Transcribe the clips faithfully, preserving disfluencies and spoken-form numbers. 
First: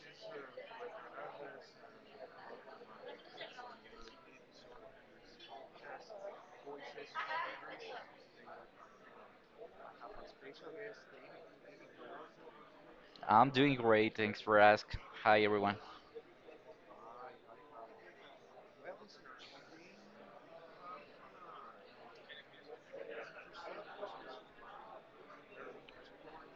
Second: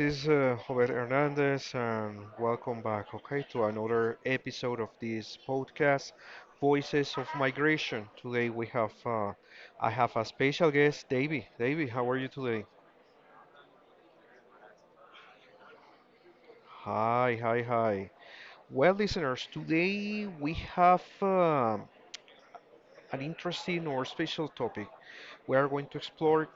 is uh, Robert Hernandez, and welcome back, okay, to another episode of this podcast, Voices of Migration. Today we have, uh, I have a special guest, Davey. Davey, how are you today? I'm doing great, thanks for asking. Hi, everyone. Hi, hi, hi. Well, listeners, today we have um an interesting or special topic. We are going to explore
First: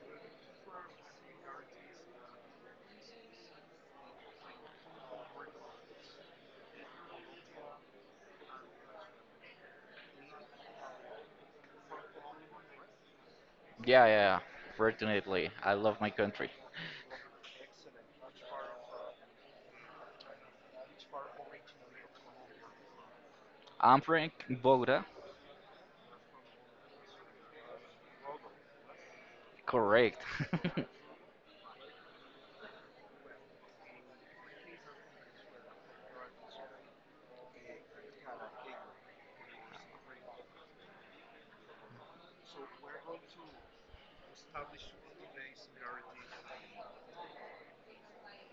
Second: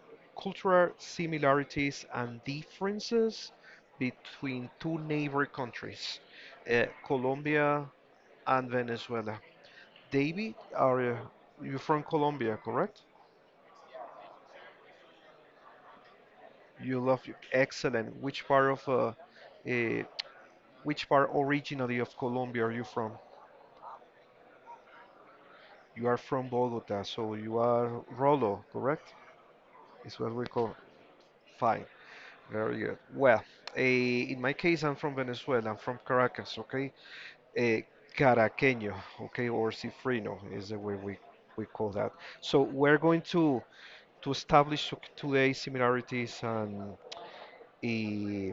cultural similarities and differences between two neighbor countries, uh, Colombia and Venezuela. David, are you you from Colombia, correct? Yeah, yeah, yeah. Fortunately, I love my country. You love excellent. Which part of uh, uh, which part originally of Colombia are you from? I'm from Bogota. You are from Bogota, so you are Rolo, correct? Correct. Is what we call. Fine, very good. Well, eh, in my case, I'm from Venezuela. I'm from Caracas, okay? A caraqueño, okay, or cifrino is the way we, we call that. So we're going to to establish today similarities and eh,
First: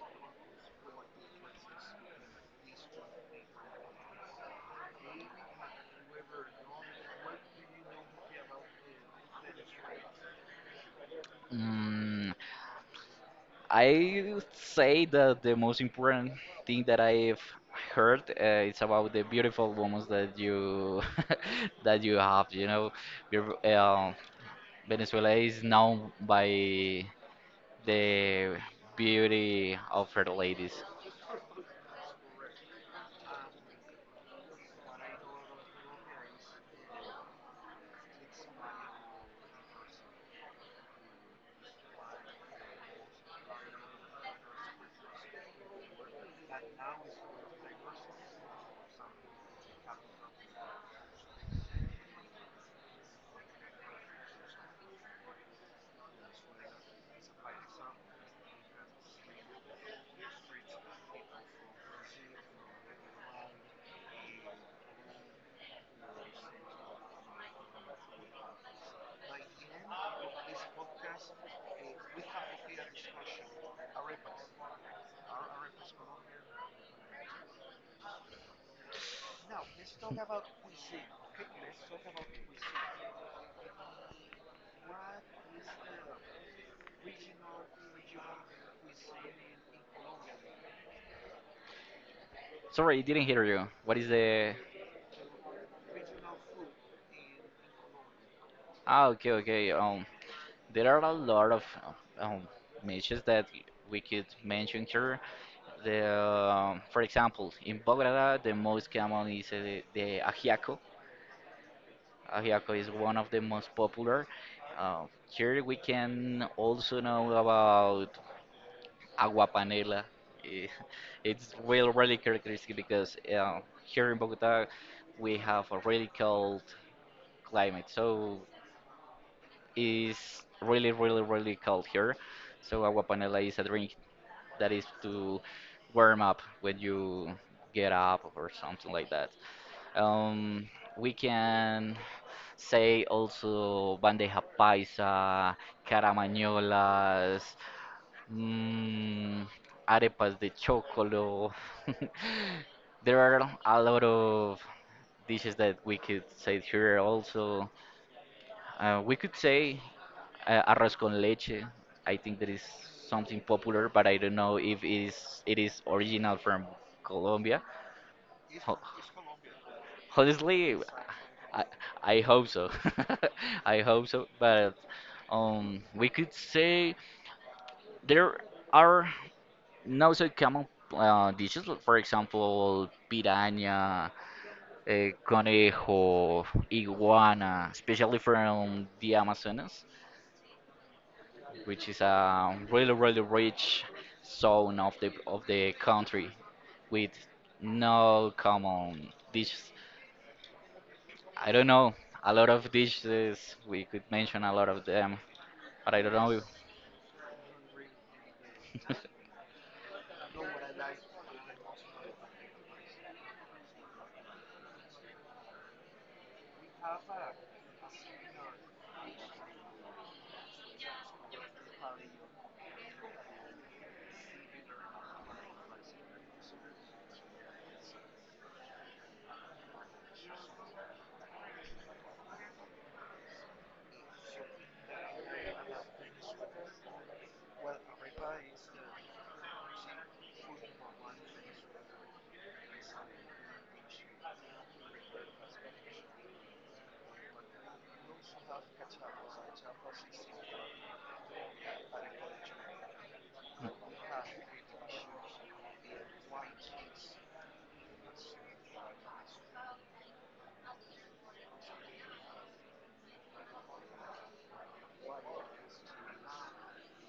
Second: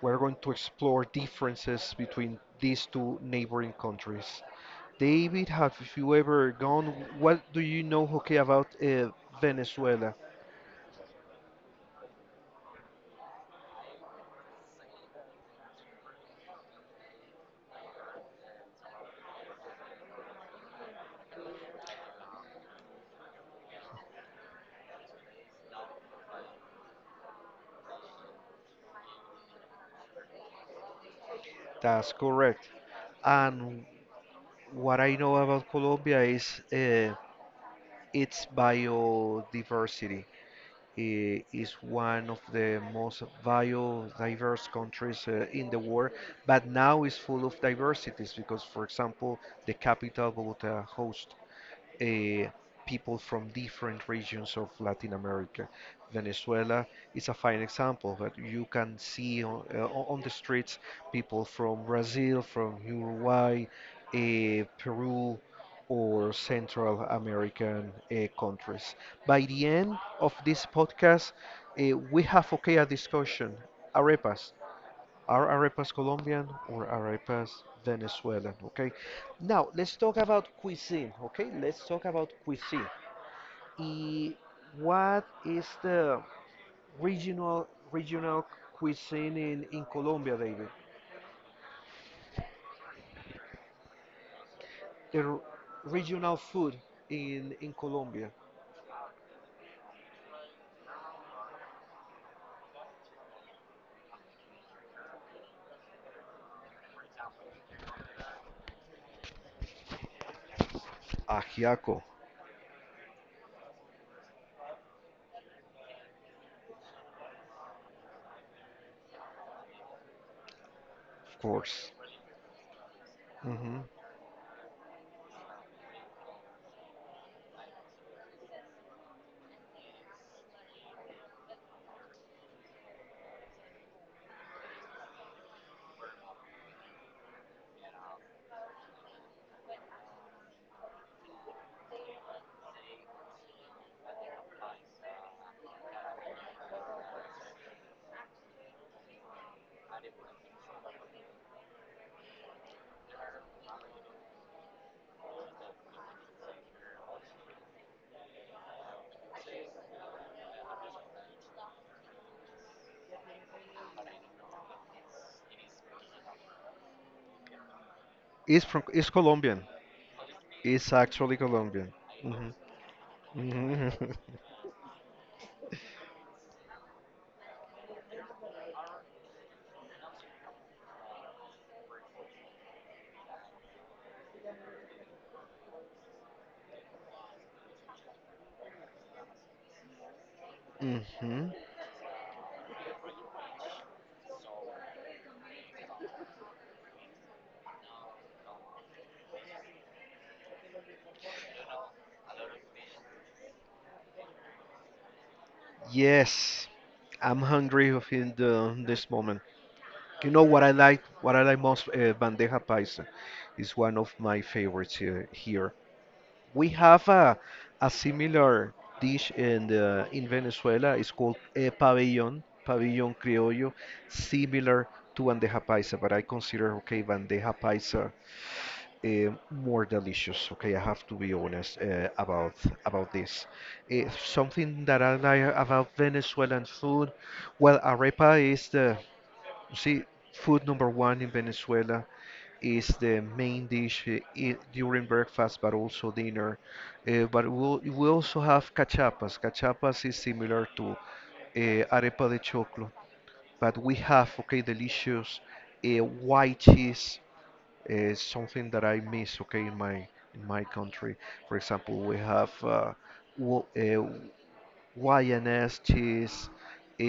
we're going to explore differences between these two neighboring countries. David, have you ever gone? What do you know, okay, about uh, Venezuela? mm, I would say that the most important thing that I've heard uh, is about the beautiful women that you that you have. You know, Your- uh, Venezuela is known by the beauty of her ladies. That's correct. And what I know about Colombia is uh, its biodiversity. Eh, is one of the most biodiverse countries uh, in the world, but now is full of diversities because, for example, the capital Bogota hosts uh, people from different regions of Latin America. Venezuela is a fine example that you can see on, uh, o- on the streets people from Brazil, from Uruguay, uh, Peru, or Central American uh, countries. By the end of this podcast, uh, we have okay a discussion. Arepas, are arepas Colombian or arepas Venezuelan? Okay. Now let's talk about cuisine. Okay, let's talk about cuisine. Y what is the regional regional cuisine in, in Colombia, David? Sorry, I didn't hear you. What is the The r- regional food in in Colombia. Ah, okay, okay. Um, there are a lot of um matches that we could mention here. The um, For example, in Bogota, the most common is uh, the ajiaco. Ajiaco, Ajiaco is one of the most popular. Uh, here we can also know about agua panela. Eh, of It's really course. really characteristic because uh, Hmm. here in Bogota we have a really cold climate, so is really, really, really cold here. So agua panela is a drink that is to warm up when you get up or something like that. Um, we can say also bandeja paisa, caramañolas, mm, arepas de chocolo. There are a lot of dishes that we could say here also. Uh, we could say uh, arroz con leche. I think that is something popular, but I don't know if it is it is original from Colombia. It's Ho- from it's Colombian. Honestly, It's actually I, Colombian. I hope so. I Hmm. hope so, but um, we could say there are not so common uh, dishes. like, For example, piranha, uh, conejo, iguana, especially from the Amazonas, Hmm. which is a really really rich zone of the of the country with no common dishes. I don't know a lot of dishes. We could mention a lot of them, but I don't know. Yes, I'm hungry of in the, this moment. You know what I like? What I like most, uh, bandeja paisa, is one of my favorites here. here. We have a, a similar dish in the, in Venezuela. It's called eh, pabellón, pabellón criollo, similar to bandeja paisa, but I consider okay bandeja paisa eh, more delicious. Okay, I have to be honest uh, about about this. Eh, something that I like about Venezuelan food, well, arepa is the see food number one in Venezuela is the main dish eh, I during breakfast, but also dinner. Eh, but we'll, we also have cachapas. Cachapas is similar to eh, arepa de choclo, but we have okay delicious eh, white cheese is something that I miss, okay, in my in my country. For example, we have uh, wo- uh, Y N S cheese, uh,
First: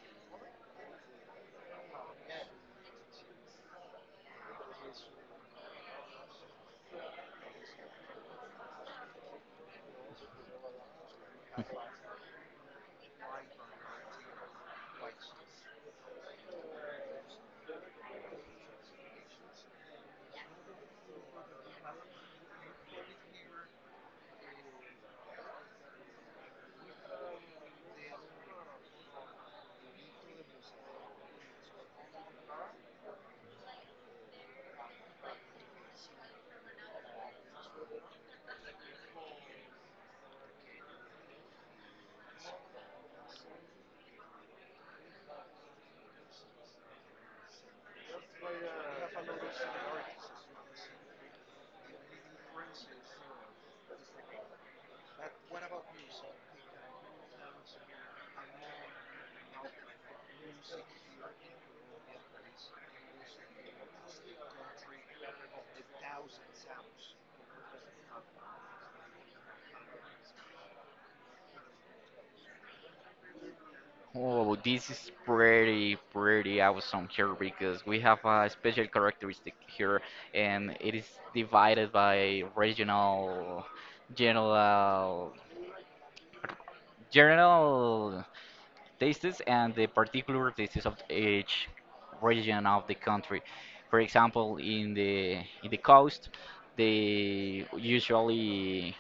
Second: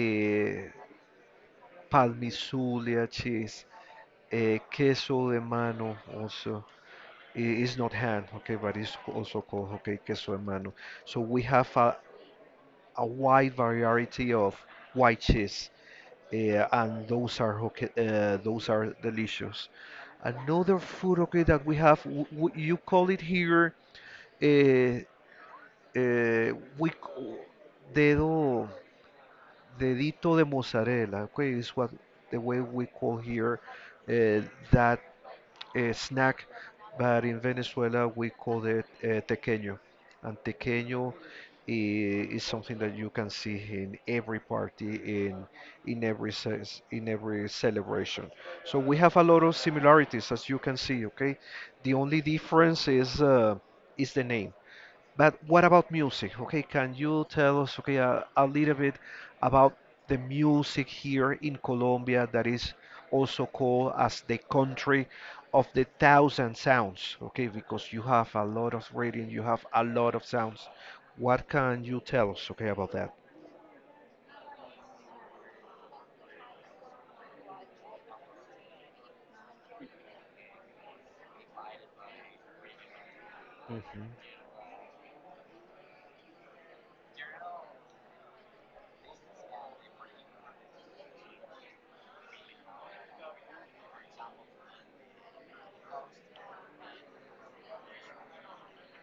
Palmizulia cheese, uh, queso de mano also. It is not hand, okay, but it's c- also called, okay, queso de mano. So we have a, a wide variety of white cheese uh, and those are okay, uh, those are delicious. Another food, okay, that we have, w w you call it here, uh, uh, we c- dedo, dedito de mozzarella. Okay, is what the way we call here uh, that a snack, but in Venezuela we call it uh, tequeño. And tequeño i- is something that you can see in every party, in in every ce- in every celebration. So we have a lot of similarities, as you can see. Okay, the only difference is uh, is the name. But what about music? Okay, can you tell us, okay, a, a little bit about the music here in Colombia that is also called as the country of the thousand sounds? Okay, because you have a lot of reading, you have a lot of sounds. What can you tell us, okay, about that? Oh, this is pretty, pretty awesome here because we have a special characteristic here, and it is divided by regional, Hmm. general, general. Tastes and the particular tastes of each region of the country. For example, in the in the coast, they usually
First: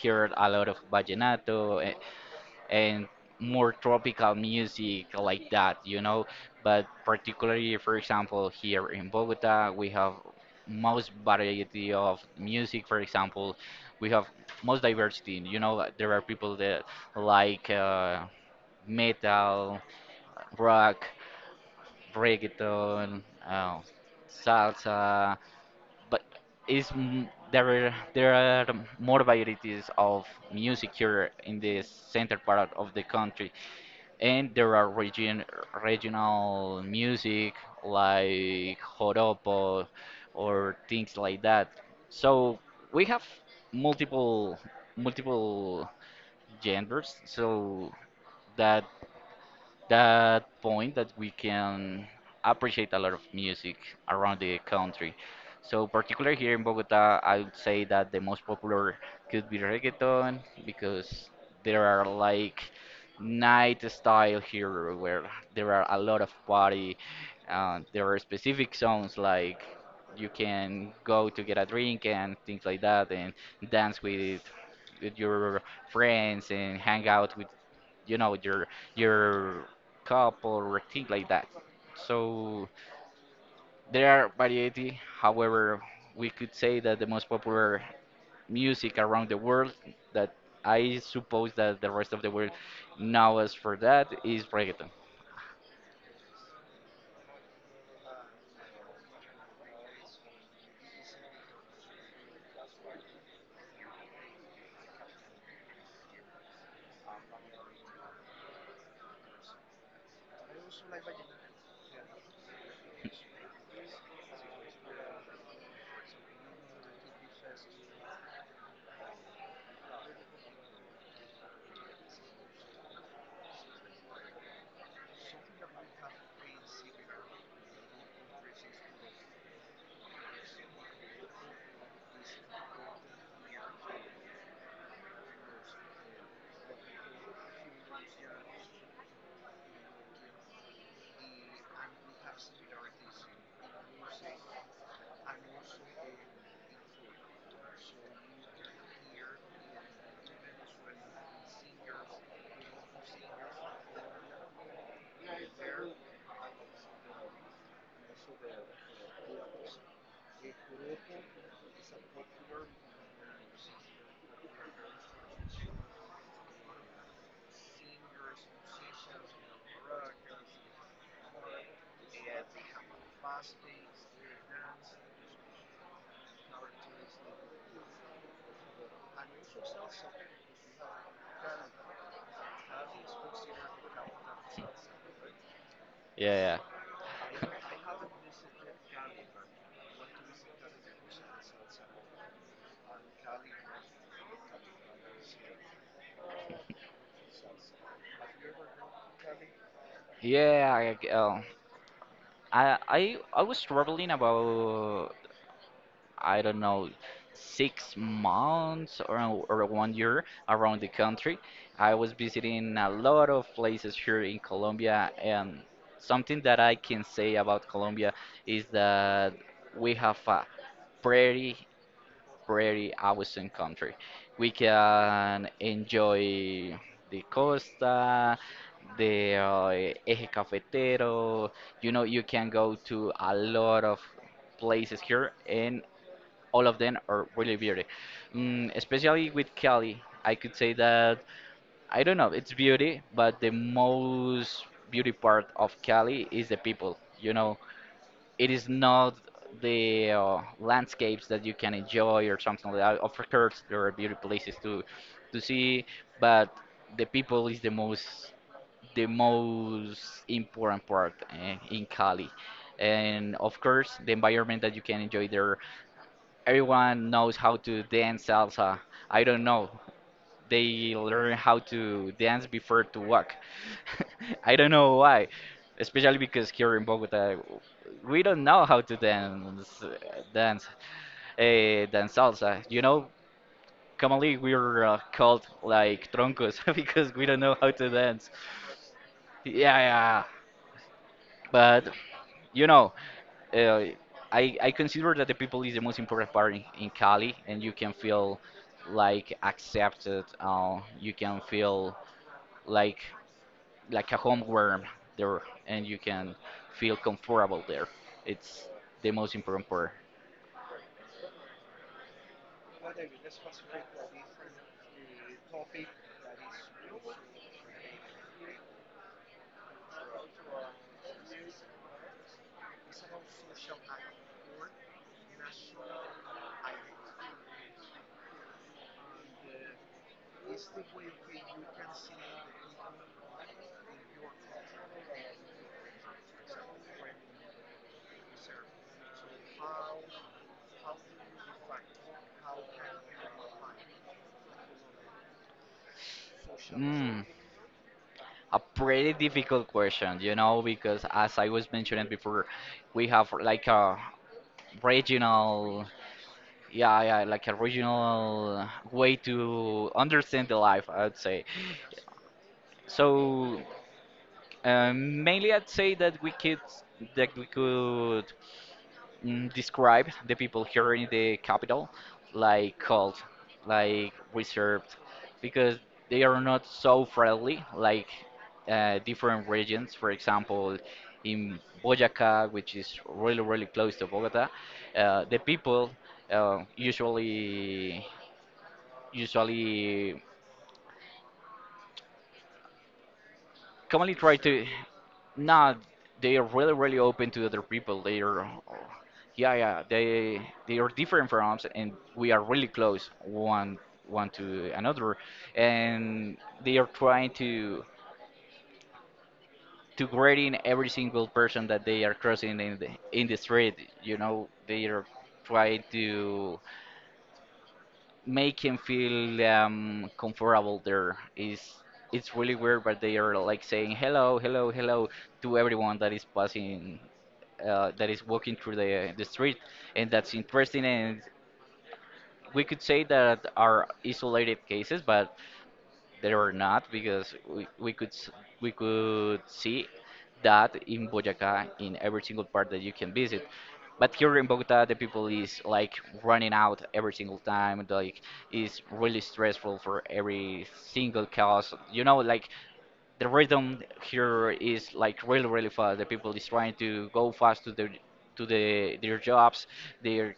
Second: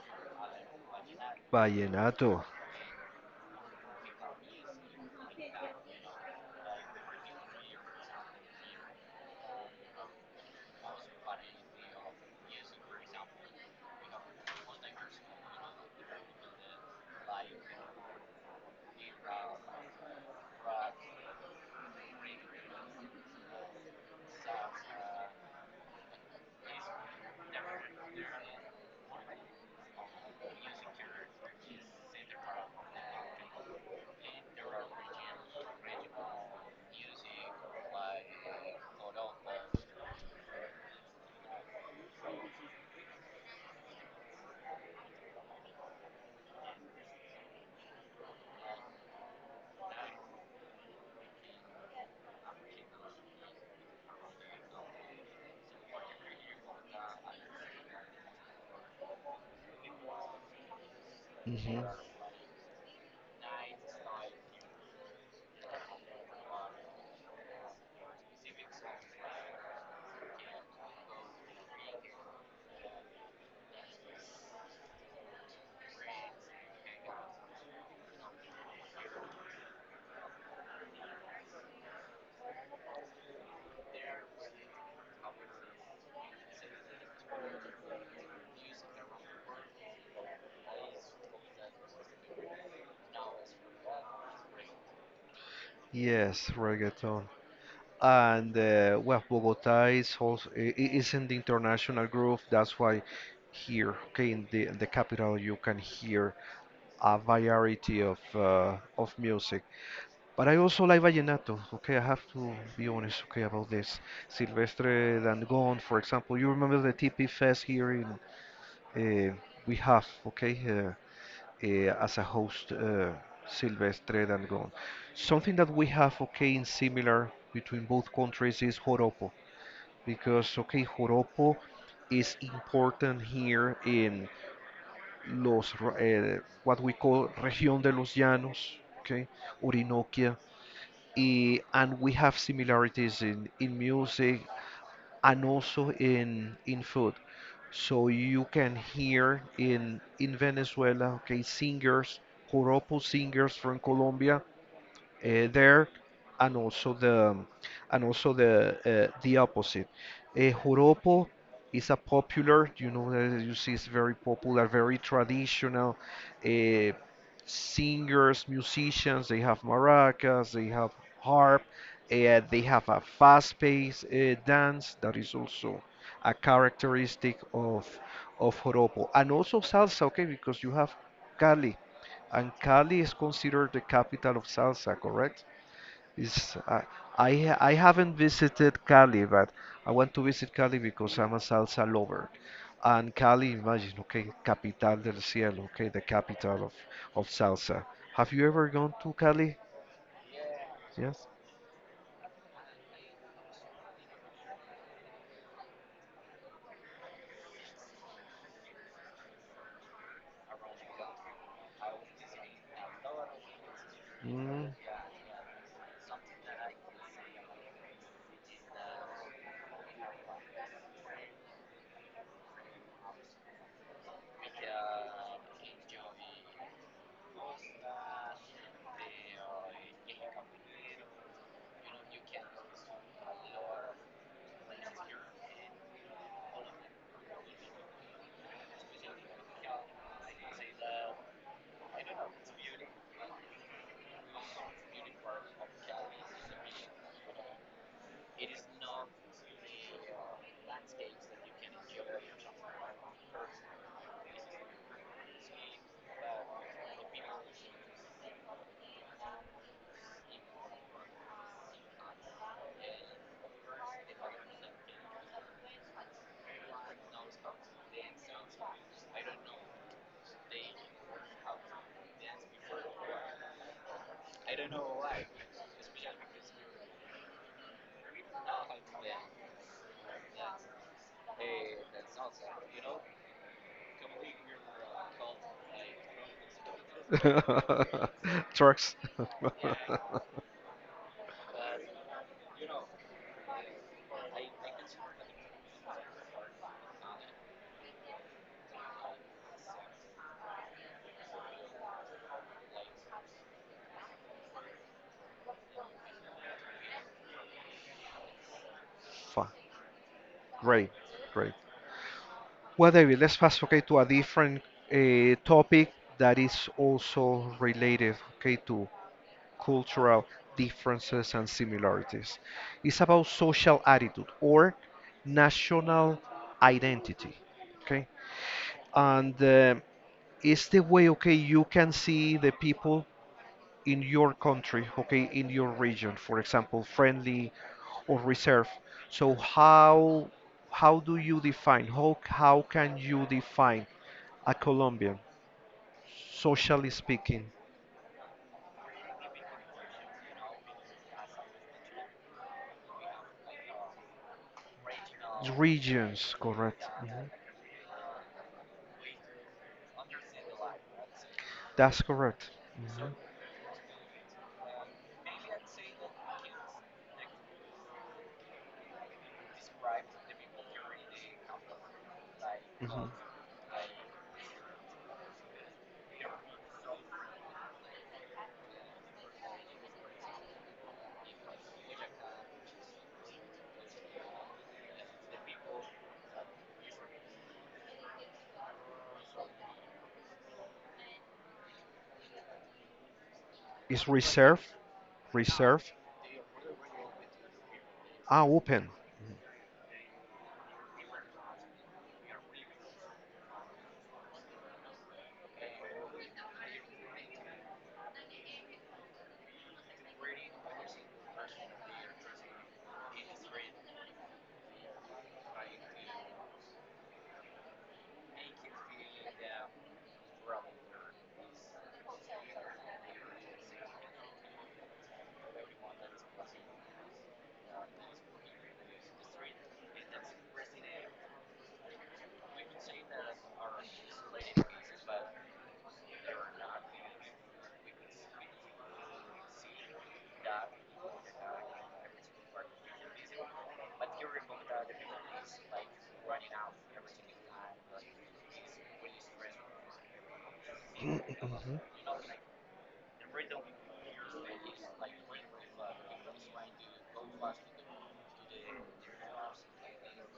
hear a lot of vallenato a- Vallenato. and more tropical music like that, you know. But particularly, for example, here in Bogota, we have most variety of music. For example, we have most diversity. You know, like, there are people that like uh, metal, rock, reggaeton, uh, salsa, but it's m- there are there are more varieties of music here in the center part of the country, and there are region regional music like joropo or things like that. So we have multiple multiple genders, so that that point that we can appreciate a lot of music around the country. So, particular here in Bogota, I would say that the most popular could be reggaeton because there Hmm. are like night style here where there are a lot of party. Uh, there are specific songs like you can go to get a drink and things like that and dance with with your friends and hang out with you know your your cup or thing like that, so there are variety. However, we could say that the most popular music around the world that I suppose that the rest of the world knows for that is reggaeton. Yes, reggaeton. And uh, well, Bogota is also i- i- is in the international group. That's why here, okay, in the in the capital, you can hear a variety of uh, of music. But I also like vallenato. Okay, I have to be honest. Okay, about this Silvestre Dangond, for example. You remember the T P Fest here in uh, we have okay uh, uh, as a host uh, Silvestre Dangond. Something that we have okay in similar between both countries is joropo because okay, joropo is important here in los r- eh, what we call región de los llanos, okay, Orinoquia, eh, and we have similarities in in music and also in in food. So you can hear in in Venezuela, okay, singers, joropo singers from Colombia uh, there, and also the and also the uh, the opposite. Uh, Joropo is a popular, you know, uh, you see, it's very popular, very traditional. Uh, Singers, musicians, they have maracas, they have harp, uh, they have a fast-paced uh, dance that is also a characteristic of of joropo, and also salsa, okay, because you have Cali. And Cali is considered the capital of salsa, correct? Is Yeah, uh, I ha- I haven't visited Cali, but I want to visit Cali because I'm a salsa lover. And Cali, imagine, okay, capital del cielo, okay, the capital of of salsa. Have you ever gone to Cali? yeah, yeah. I, Yes. uh, I i i was struggling about, I don't know, six months or, or one year around the country. I was visiting a lot of places here in Mm. Colombia, and something that I can say about Colombia is that we have a pretty, pretty awesome country. We can enjoy the costa, the uh, Eje Cafetero. You know, you can go to a lot of places here, and all of them are really beauty. Mm, especially with Cali, I could say that, I don't know, it's beauty, but the most beauty part of Cali is the people. You know, it is not the uh, landscapes that you can enjoy or something like that. Of course, there are beauty places to to see, but the people is the most the most important part eh, in Cali. And of course, the environment that you can enjoy there, everyone knows how to dance salsa. I don't know. They learn how to dance before to walk. I don't know why, especially because here in Bogota, we don't know how to dance, dance, eh, dance salsa. You know, commonly we're uh, called like troncos because we don't know how to dance. Trucks. Yeah, yeah, yeah. But you know, uh, I, I consider that the people is the most important part in, in Cali, and you can feel like accepted. Uh, you can feel like like a homeworm there, and you can feel comfortable there. It's the most important Fine. part. Great, great. Well, David, let's fast okay to a different uh, topic that is also related okay to cultural differences and similarities. It's about social attitude or national identity. Okay, and uh, it's the way okay you can see the people in your country, okay, in your region, for example, friendly or reserved. So how how do you define how how can you define a Colombian, socially Mm, speaking, a pretty difficult question, you know, because as I was mentioning before, we have like a regional, regions, correct. yeah, yeah, Mhm. like a regional way to understand the life, I'd say. That's correct. Mhm, So um, mainly, I'd say that we could that we could mm, describe the people here in the capital like mhm. cold, like reserved, because they are not so friendly like uh, different regions. For example, in Boyacá, which is really really close to Bogota, uh, the people uh, usually usually It's commonly try reserved, to not, reserved, they are really really open to other people. They ah, are open. yeah, yeah, they they are different from us, and we are really close one one to another, and they are trying to to grading every single person that they are crossing in the in the street. You know, they are trying to make him feel um, comfortable. There is, it's really weird, but they are like saying hello hello hello to everyone that is passing uh, that is walking through the the street, and that's interesting. And we could say that are isolated cases, but there were not, because we, we could s- we could see that in Boyacá in every single part that you can visit. But here in Bogota, the people is like running out every single time. Like, it's really stressful for every Mhm, single cause. mhm. You know, like, the rhythm here is like really really fast. The people is trying to go fast to their to the their jobs. They're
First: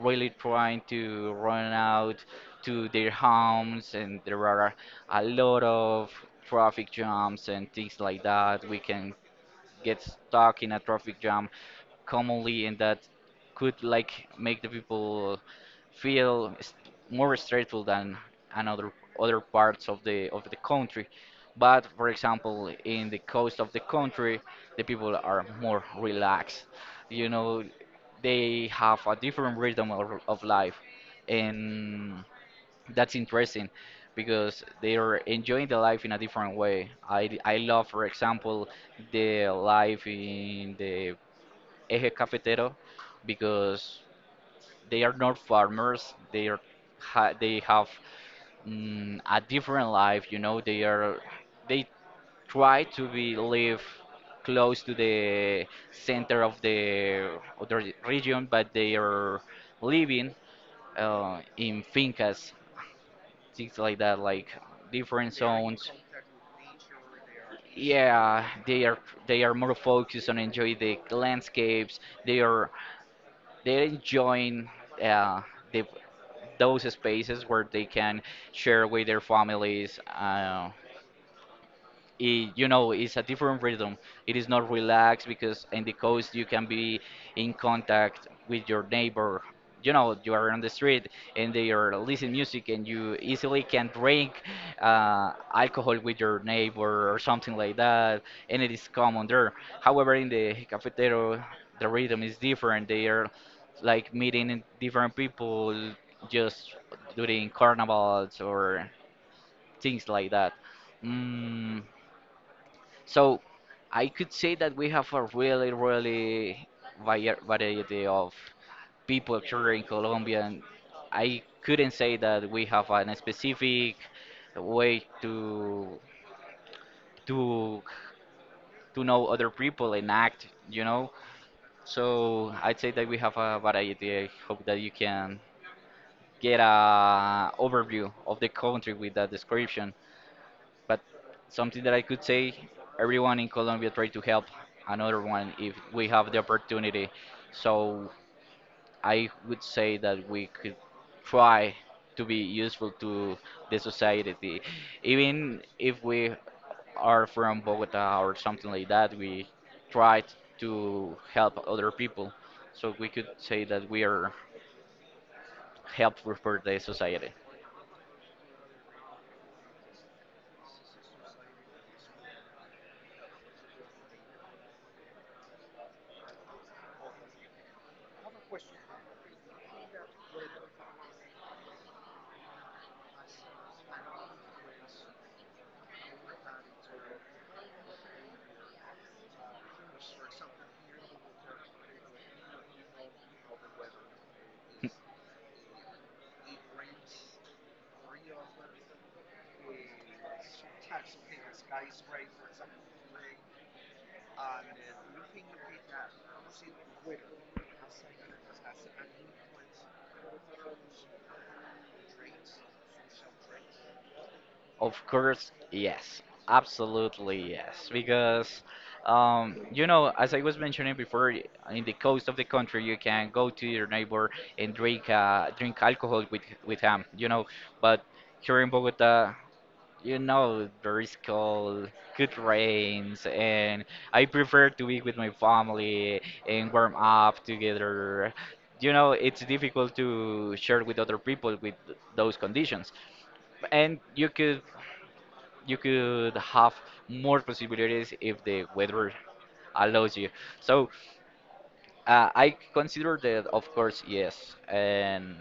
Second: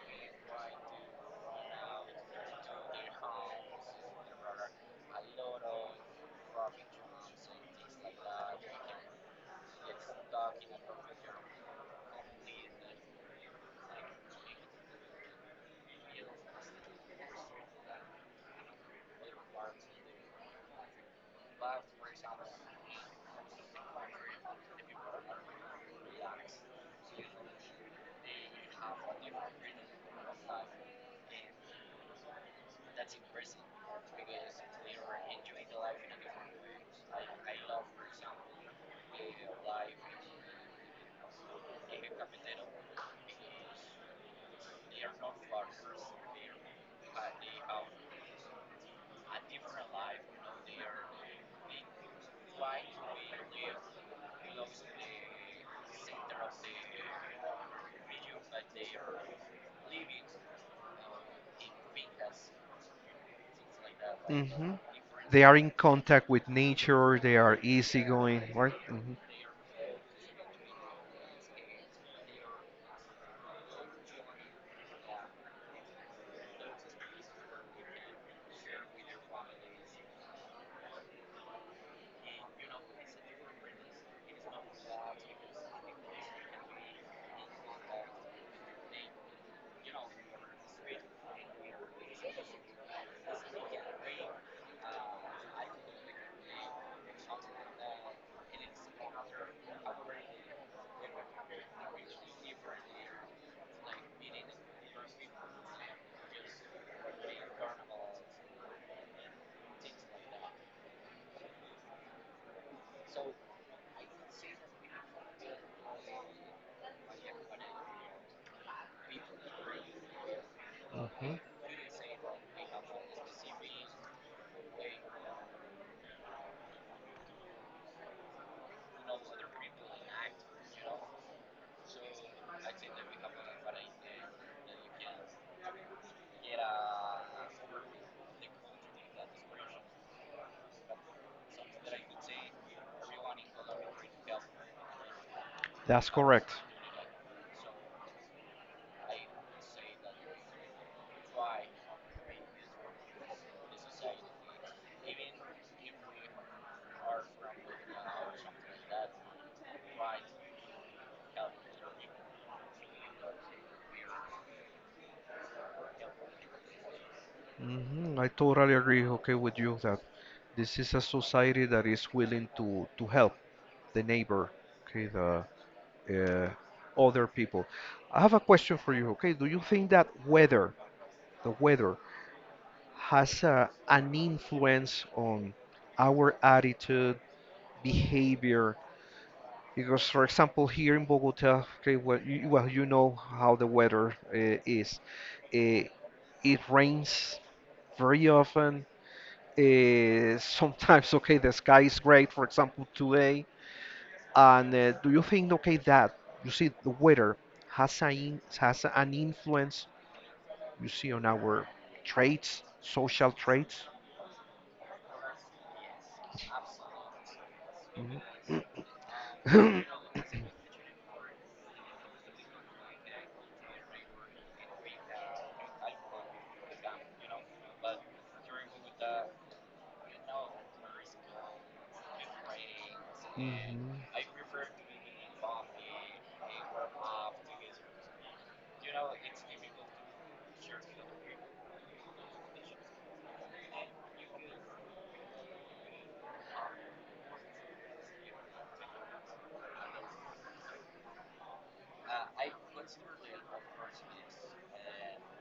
really trying to run out to their homes, and there are a lot of traffic jams and things like that. We can get stuck in a traffic jam commonly, and that could like make the people feel s- more stressful than another other parts of the of the country. But for example, in the coast of the country, the people are more relaxed. You know, they have a different rhythm of, of life, and that's interesting because they are enjoying the life in a different way. I I love, for example, the life in the Eje Cafetero, because they are not farmers. They are ha, they have mm, a different life. You know, they are they try to be live close to the center of the of the region, but they are living uh, in fincas, things like that, like Mhm. different They are in zones. contact with nature, they are Yeah, easygoing, right? they are Mhm, they are more focused on enjoy the landscapes. They are they're enjoying uh, the, those spaces where they can share with their families. Uh, it, you know, it's a different rhythm. It is not relaxed, because in the coast you can be in contact with your neighbor. You know, you are on the street, and they are listening music, and you easily can drink uh, alcohol with your neighbor or something like that, and it is common there. However, in the cafetero, the rhythm is different. They are like meeting in different people just during carnivals or things like that. mm, so I could say that we have a really, really vari- variety of people here in Colombia. And mhm. I couldn't say that we have a specific way to to to know other people and act, you know. So I'd say that we have a variety. I hope that you can get a overview of the country with that description. But something that I could say, everyone in Colombia try to help another one if we That's have the correct. opportunity. So I would say that we could try to be useful to the society, even if we are from Bogota or something like that. We tried to help other people, so we could say that we are helpful for the society. Hmm. I totally agree, okay, with you that this is a society that is willing to to help the neighbor, okay, the uh, other people. I have a question for you, okay? Do you think that weather, the weather, has uh, an influence on our attitude, behavior? Because, for example, here in Bogota, okay, well, you, well, you know how the weather uh, is. Uh, it rains very often. Uh, sometimes, okay, the sky is great. For example, today and uh, do you think, okay, that you see the weather has an in, has an influence, you see, on our traits, social traits? Of course, yes. Absolutely, yes. Mhm. Because, um, you know, as I was mentioning before, in the coast of the country, you can go to your neighbor and drink uh, drink alcohol with with him, you know. But here in Bogota, you know, there is cold, good rains, and Mhm. I prefer to be with my family and warm up together. You know, it's difficult to share with other people with those conditions, and you could you could have more possibilities if the weather allows you. So uh, I consider that, of course, yes, and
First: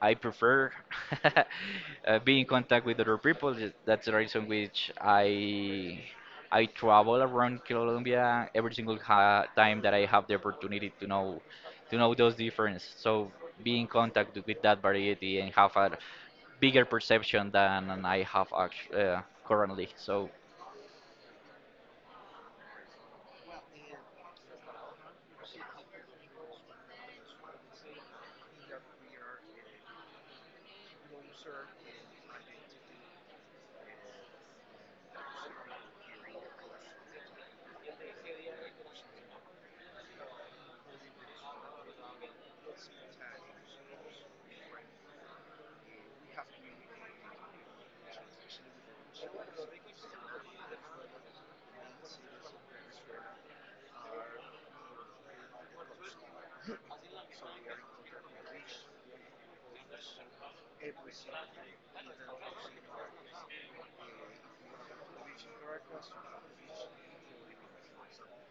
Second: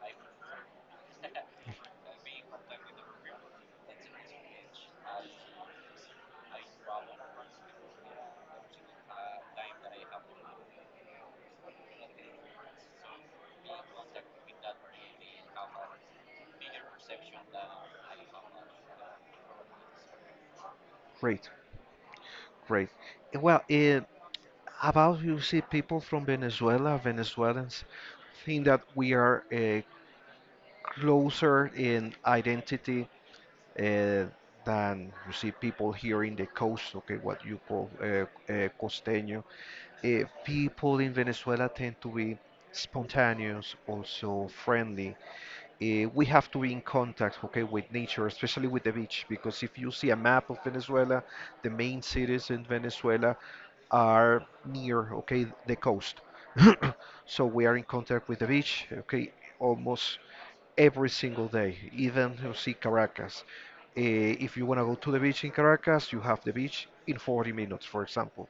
I prefer uh, being in contact with other people. Th- That's the reason which I I travel around Colombia every single ha time that I have the opportunity to know to know those differences. So be in contact with that variety and have a bigger perception than I have act- uh, currently. So Great, great. Eh, Well, eh, about you see people from Venezuela, Venezuelans think that we are eh, closer in identity uh, than you see people here in the coast, okay, what you call uh, uh, costeño. Uh, people in Venezuela tend to be spontaneous, also friendly. Uh, we have to be in contact, okay, with nature, especially with the beach, because if you see a map of Venezuela, the main cities in Venezuela are near, okay, the coast. So we are in contact with the beach, okay, almost every single day, even you see Caracas. Eh, if you want to go to the beach in Caracas, you have the beach in forty minutes, for example.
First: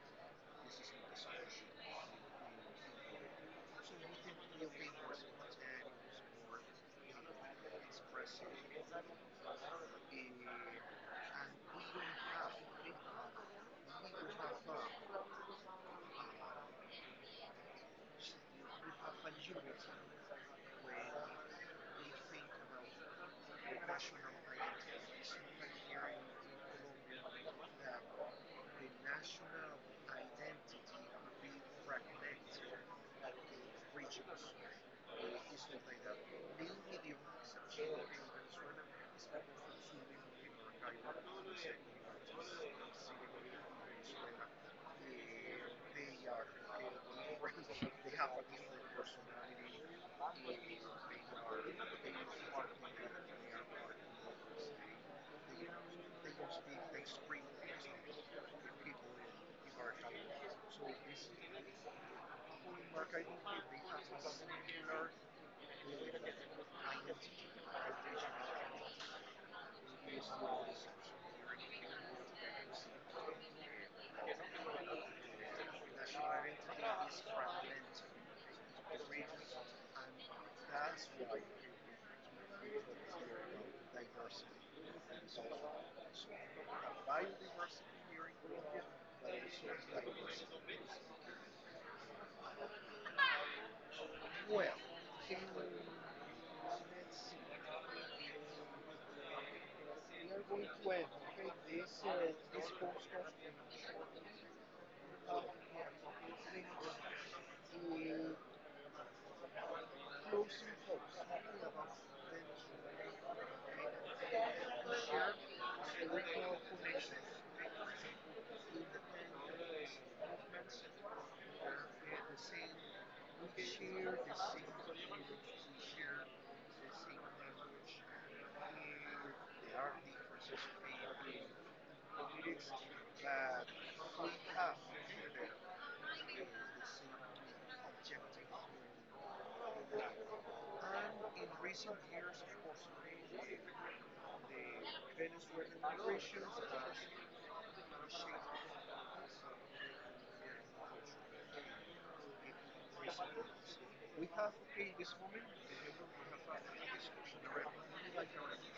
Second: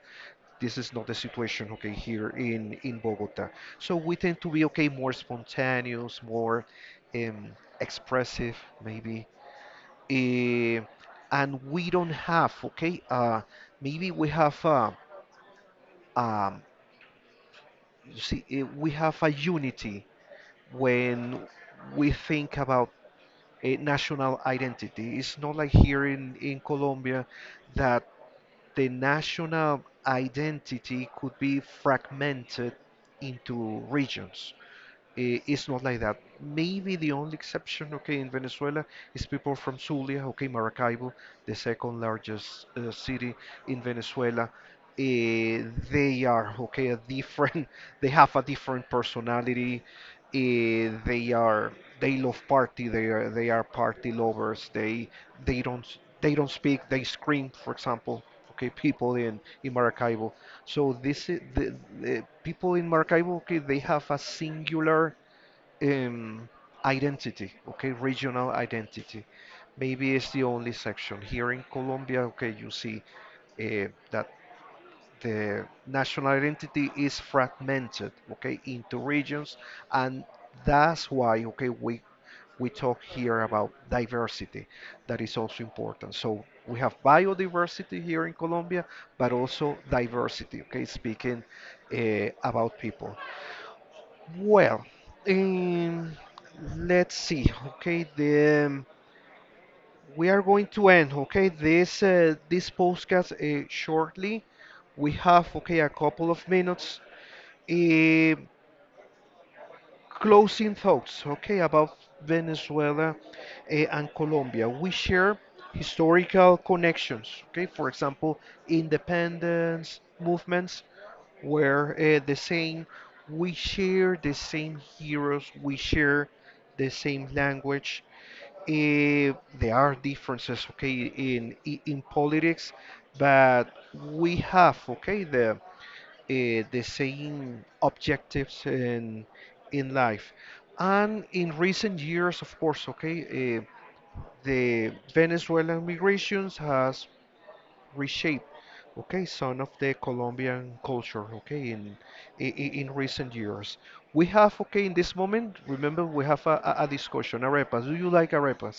This is not the situation, okay, here in, in Bogota. So we tend to be, okay, more spontaneous, more um, expressive, maybe. Eh, and we don't have, okay, uh, maybe we have, uh, um, you see, eh, we have a unity when we think about a national identity. It's not like here in, in Colombia that the national identity could be fragmented into regions i- it's not like that. Maybe the only exception, okay, in Venezuela is people from Zulia, okay, Maracaibo, the second largest uh, city in Venezuela. Eh, they are, okay, a different, they have a different personality. Eh, they are, they love party. They are, they are party lovers. They, they don't, they don't speak. They scream, for example, okay, people in in Maracaibo. So this i- the, the people in Maracaibo, okay, they have a singular um, identity, okay, regional identity. Maybe it's the only section here in Colombia. Okay, you see uh, that the national identity is fragmented, okay, into regions, and that's why, okay, we we talk here about diversity that is also important. So we have biodiversity here in Colombia but also diversity okay speaking uh, about people. Well, um, let's see okay the um, we are going to end okay this uh, this podcast uh, shortly. We have okay a couple of minutes. Um Closing thoughts, okay, about Venezuela eh, and Colombia. We share historical connections, okay, for example, independence movements were uh, the same. We share the same heroes, we share the same language. Eh, there are differences, okay, in i- in politics, but we have, okay, the uh, the same objectives in in life. And in recent years, of course, okay, uh, the Venezuelan migrations has reshaped, okay, some of the Colombian culture, okay, in in, in recent years. We have, okay, in this moment, remember, we have a, a a discussion, arepas. Do you like arepas?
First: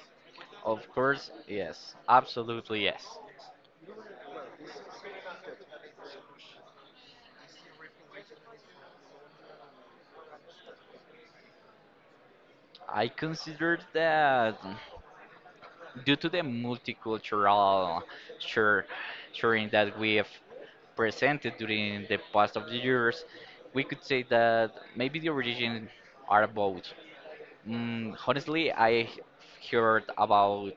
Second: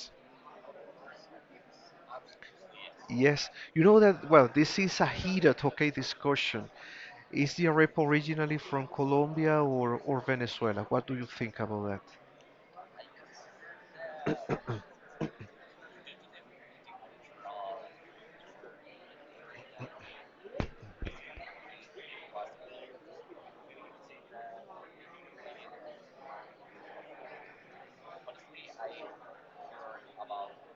of course, yes, absolutely yes. Yes, you know that, well, this is a heated, okay, discussion. Is the rap originally from Colombia or, or Venezuela? What do you think about I consider that due to the multicultural share, sharing that we have presented during the past of the years, we could say that maybe the origin are both. Mm, honestly, I heard about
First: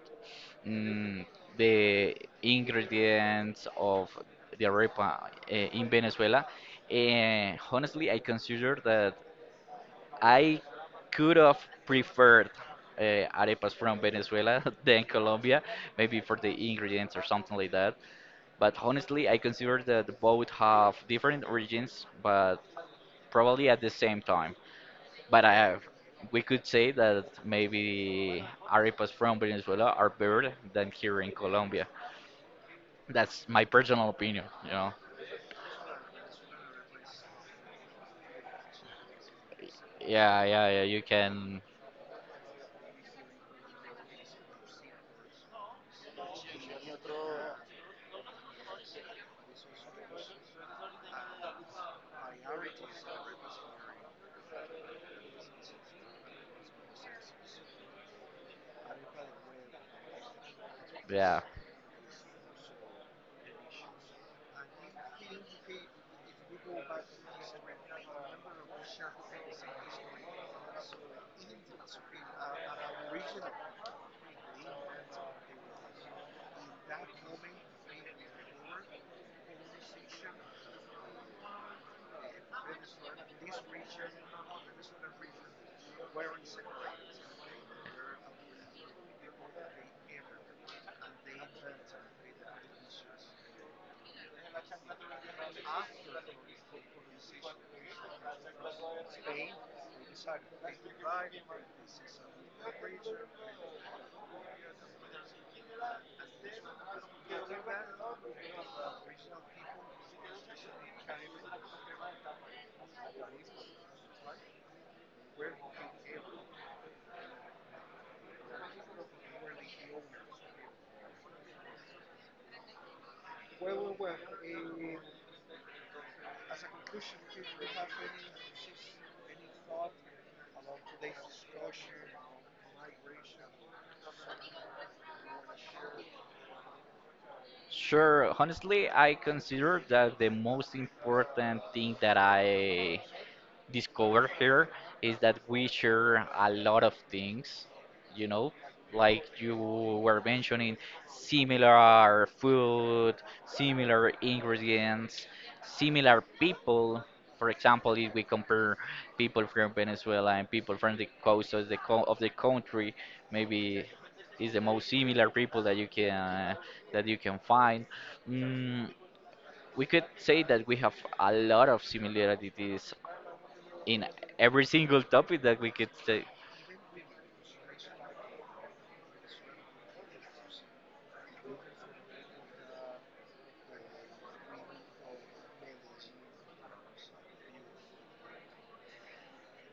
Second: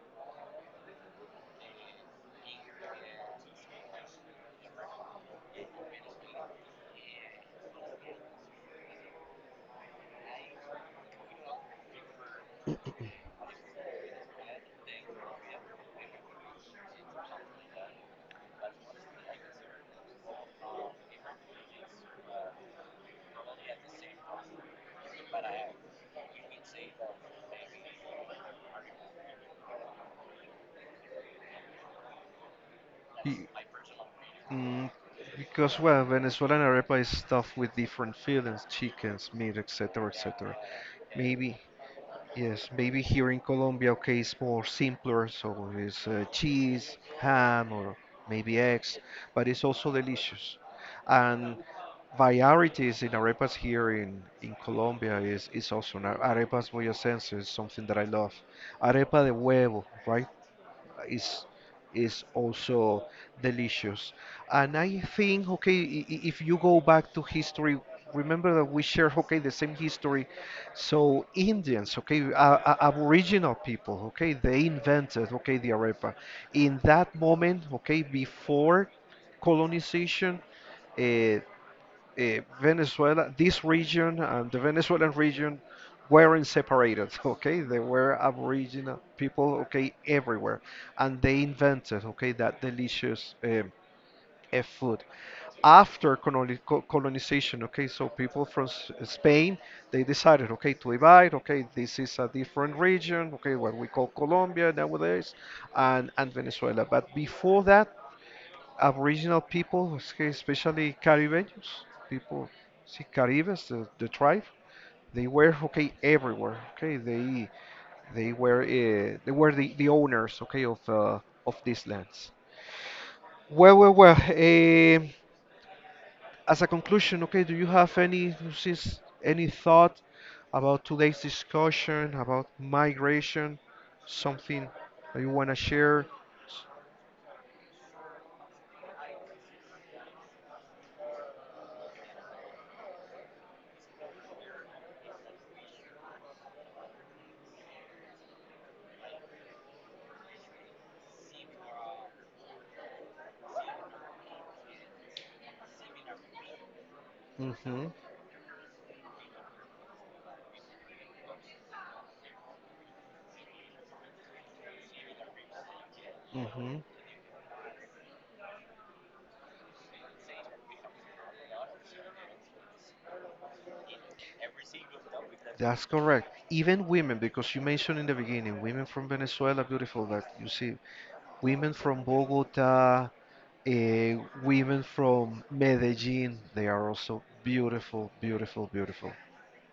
mm, the ingredients of the arepa eh, in Venezuela, and honestly, I consider that I could have preferred uh, arepas from Venezuela than Colombia, maybe for the ingredients or something like that. But honestly, I consider that both have different origins, but probably at the same time. But I have, we could say that maybe arepas from Venezuela are better than here in Colombia. that? That's Be- my personal opinion, you mm, know. because, well, Venezuelan arepa is stuffed with different fillings, chickens, meat, et cetera, Yeah, et cetera. yeah, yeah. You Maybe, can, yes, maybe here in Colombia, okay, it's more simpler, so it's uh, cheese, ham, or maybe eggs, but it's also delicious. And varieties in arepas here in, in Colombia is, is awesome. Are- Arepas boyacense is something that I love. Arepa de huevo, right, yeah. is is also delicious. And I think, okay, i- i- if you go back to history, remember that we share, okay, the same history. So Indians, okay, uh, uh, Aboriginal people, okay, they invented, okay, the arepa. In that moment, okay, before colonization, uh, uh, Venezuela, this region and the Venezuelan region weren't separated, okay? They were aboriginal people, okay, everywhere. And they invented, okay, that delicious um, uh, food. After coloni- co- colonization, okay, so people from S- Spain, they decided, okay, to divide, okay, this is a different region, okay, what we call Colombia nowadays, and, and Venezuela. But before that, Aboriginal people, especially Caribeños, people, see, Caribes, the, the tribe, they were okay everywhere. Okay, they they were uh, they were the, the owners, okay, of uh, of these lands. Well, well, well. Eh, as a conclusion, okay, do you have any since any thought about today's discussion about migration? Something that you want to share? Sure. Honestly, I consider that the most important thing that I discovered here is that we share a lot of things, you know, like you were mentioning similar food, similar ingredients, similar people. For Mm-hmm. example, if we compare people from Venezuela and people from the coast of the, co- of the country, maybe is the most similar people that you can Mm-hmm. that you can find. Mm, we could say that we have a lot of similarities in every single topic that we That's could take. correct. Even women, because you mentioned in the beginning, women from Venezuela, beautiful that you see, women from Bogota, eh, women from Medellin, they are also beautiful, beautiful, beautiful.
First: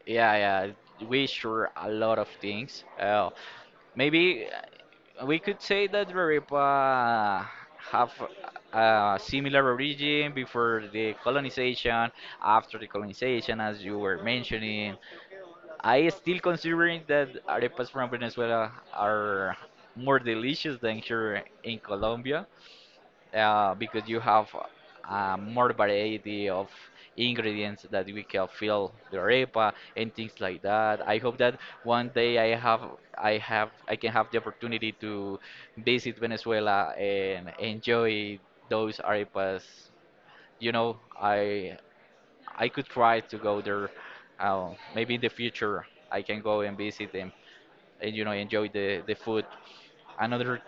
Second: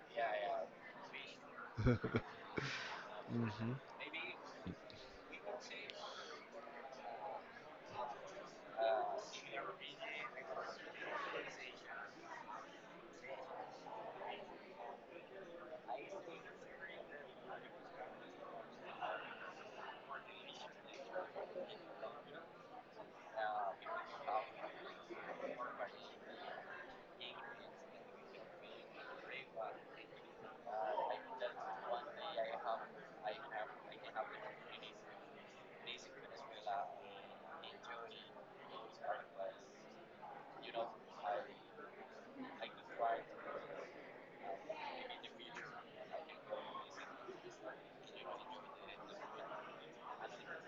Yeah, yeah, we sure a lot of things. Uh, hmm. Maybe uh, we could say that Verepa have a similar origin before the colonization, after the colonization, as you were mentioning. I still considering that arepas from Venezuela are more delicious than here in Colombia. Uh, because you have uh, more variety of ingredients that we can fill the arepa and things like that. I hope that one day I have I have I can have the opportunity to visit Venezuela and enjoy those arepas. You know, I I could try to go there. Uh, maybe in the future I can go and visit them, and you know, enjoy the the food. Another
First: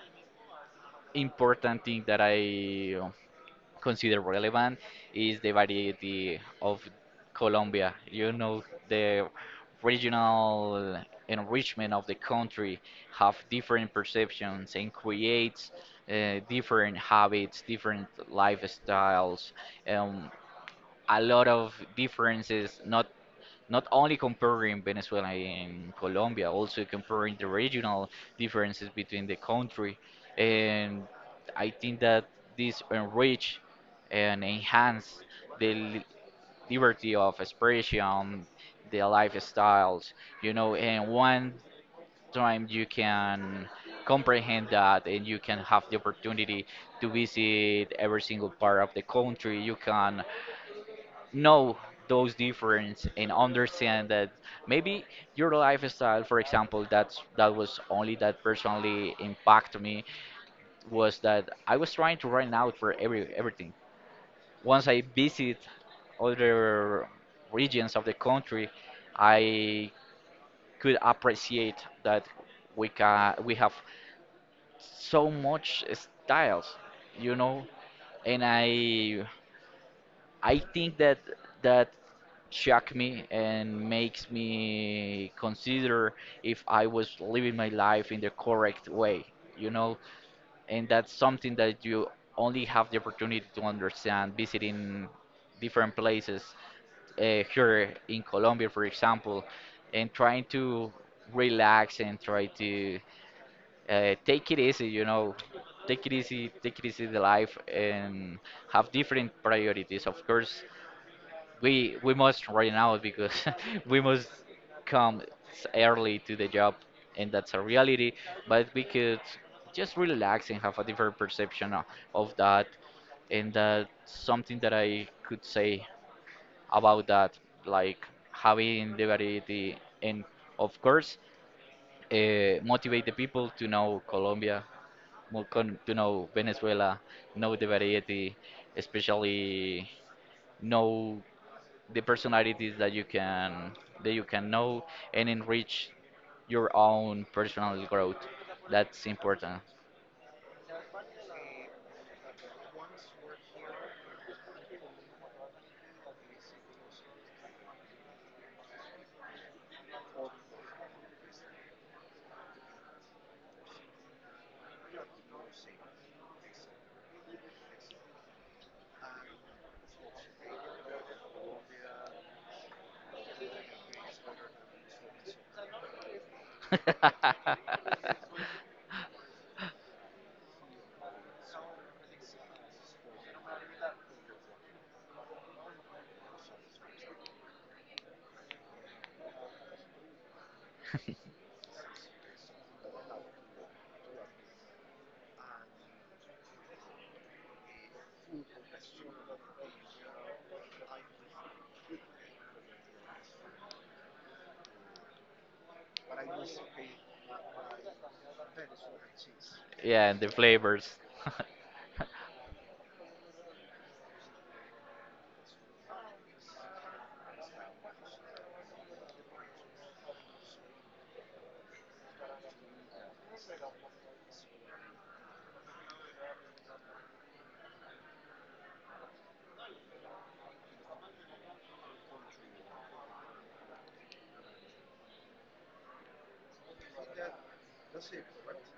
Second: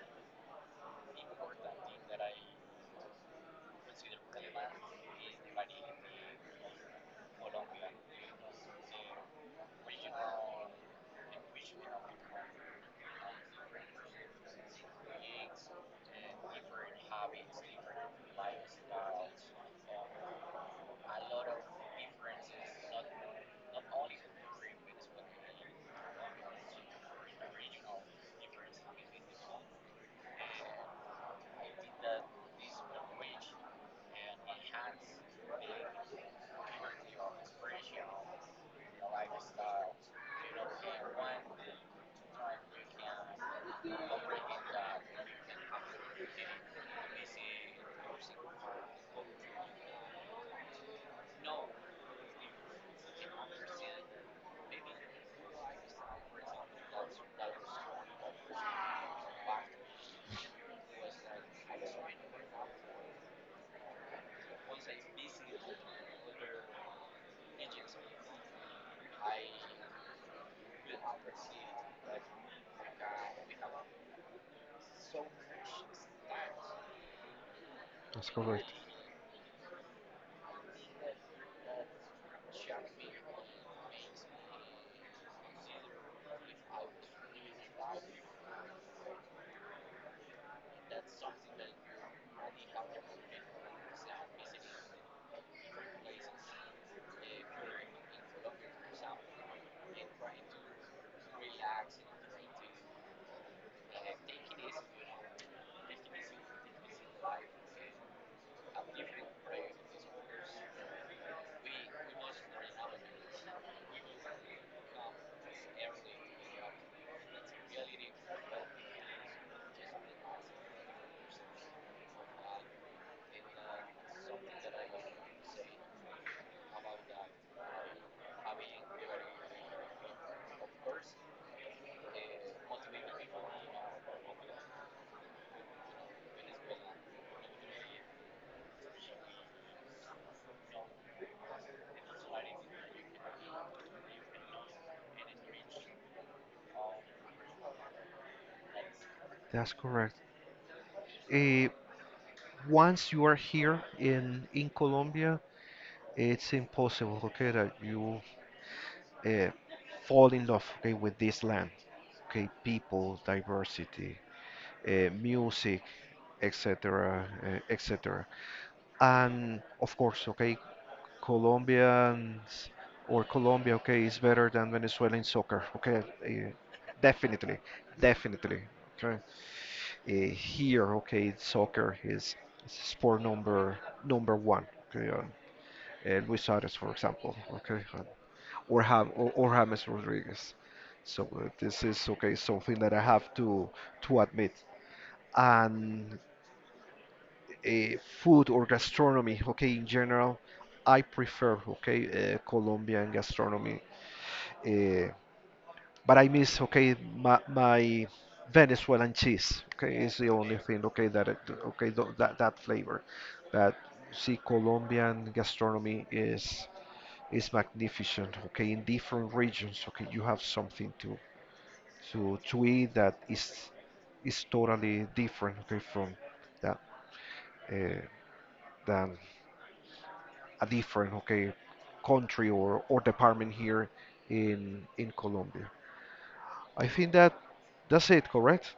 important thing that I consider relevant is the variety of Colombia. You know, the regional enrichment of the country have different perceptions and creates uh, different habits, different lifestyles, um, a lot of differences, not not only comparing Venezuela and Colombia, also comparing the regional differences between the country. And I think that this enrich and enhance the li- liberty of expression, the lifestyles, you know, and one time you can comprehend that, and you can have the opportunity to visit every single part of the country. You can know those difference and understand that maybe your lifestyle, for example, that's that was only that personally impacted me was that I was trying to run out for every everything. Once I visit other regions of the country, I could appreciate that we can we have so much styles, you know, That's and correct. i I think that that shocked me and makes me consider if I was living my life in the correct way, you know, and that's something that you only have the opportunity to understand visiting different places uh, here in Colombia, for example, and trying to relax and try to uh, take it easy, you know, take it easy, take it easy the life and have different priorities. Of course, we we must right now because we must come s- early to the job, and that's a reality. But we could just relax and have a different perception o- of that, and that's something that I could say about that, like having the variety, and of course, uh, motivate the people to know Colombia, mo- con- to know Venezuela, know the variety, especially know the personalities that you can that you can know and enrich your own personal growth. That's important. That's correct. Eh, Once you are here in in Colombia, it's impossible, okay, that you eh, fall in love, okay, with this land, okay, people, diversity, uh, music, et cetera, uh, et cetera. And of course, okay, Colombians or Colombia, okay, is better than Venezuelan soccer, okay, uh, definitely, definitely, okay. Uh, here, okay, soccer is sport number number one, okay. Uh, uh, Luis Suarez, for example, okay, uh, or Ham or, or James Rodriguez. So uh, this is okay, something that I have to to admit. And uh, food or gastronomy, okay, in general, I prefer, okay, uh, Colombian gastronomy. Uh, but I miss, okay, my, my Venezuelan cheese, okay, Yeah, is and the the only thing, flavors. okay, that, it, okay, th that, that flavor. But see, Colombian gastronomy is is magnificent, okay, in different regions, okay, you have something to to to eat that is is totally different, okay, from that uh, than a different okay country or, or department here in in Colombia. I think that that's it, correct?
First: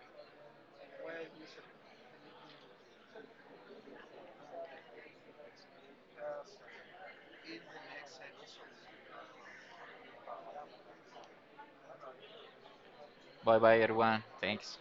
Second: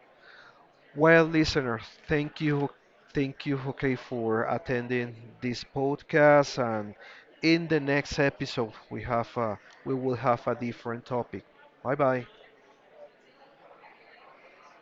Well, listeners, thank you, thank you, okay, for attending this podcast. And in the next episode, we have a we will have a different topic. Bye bye. Bye bye, everyone. Thanks.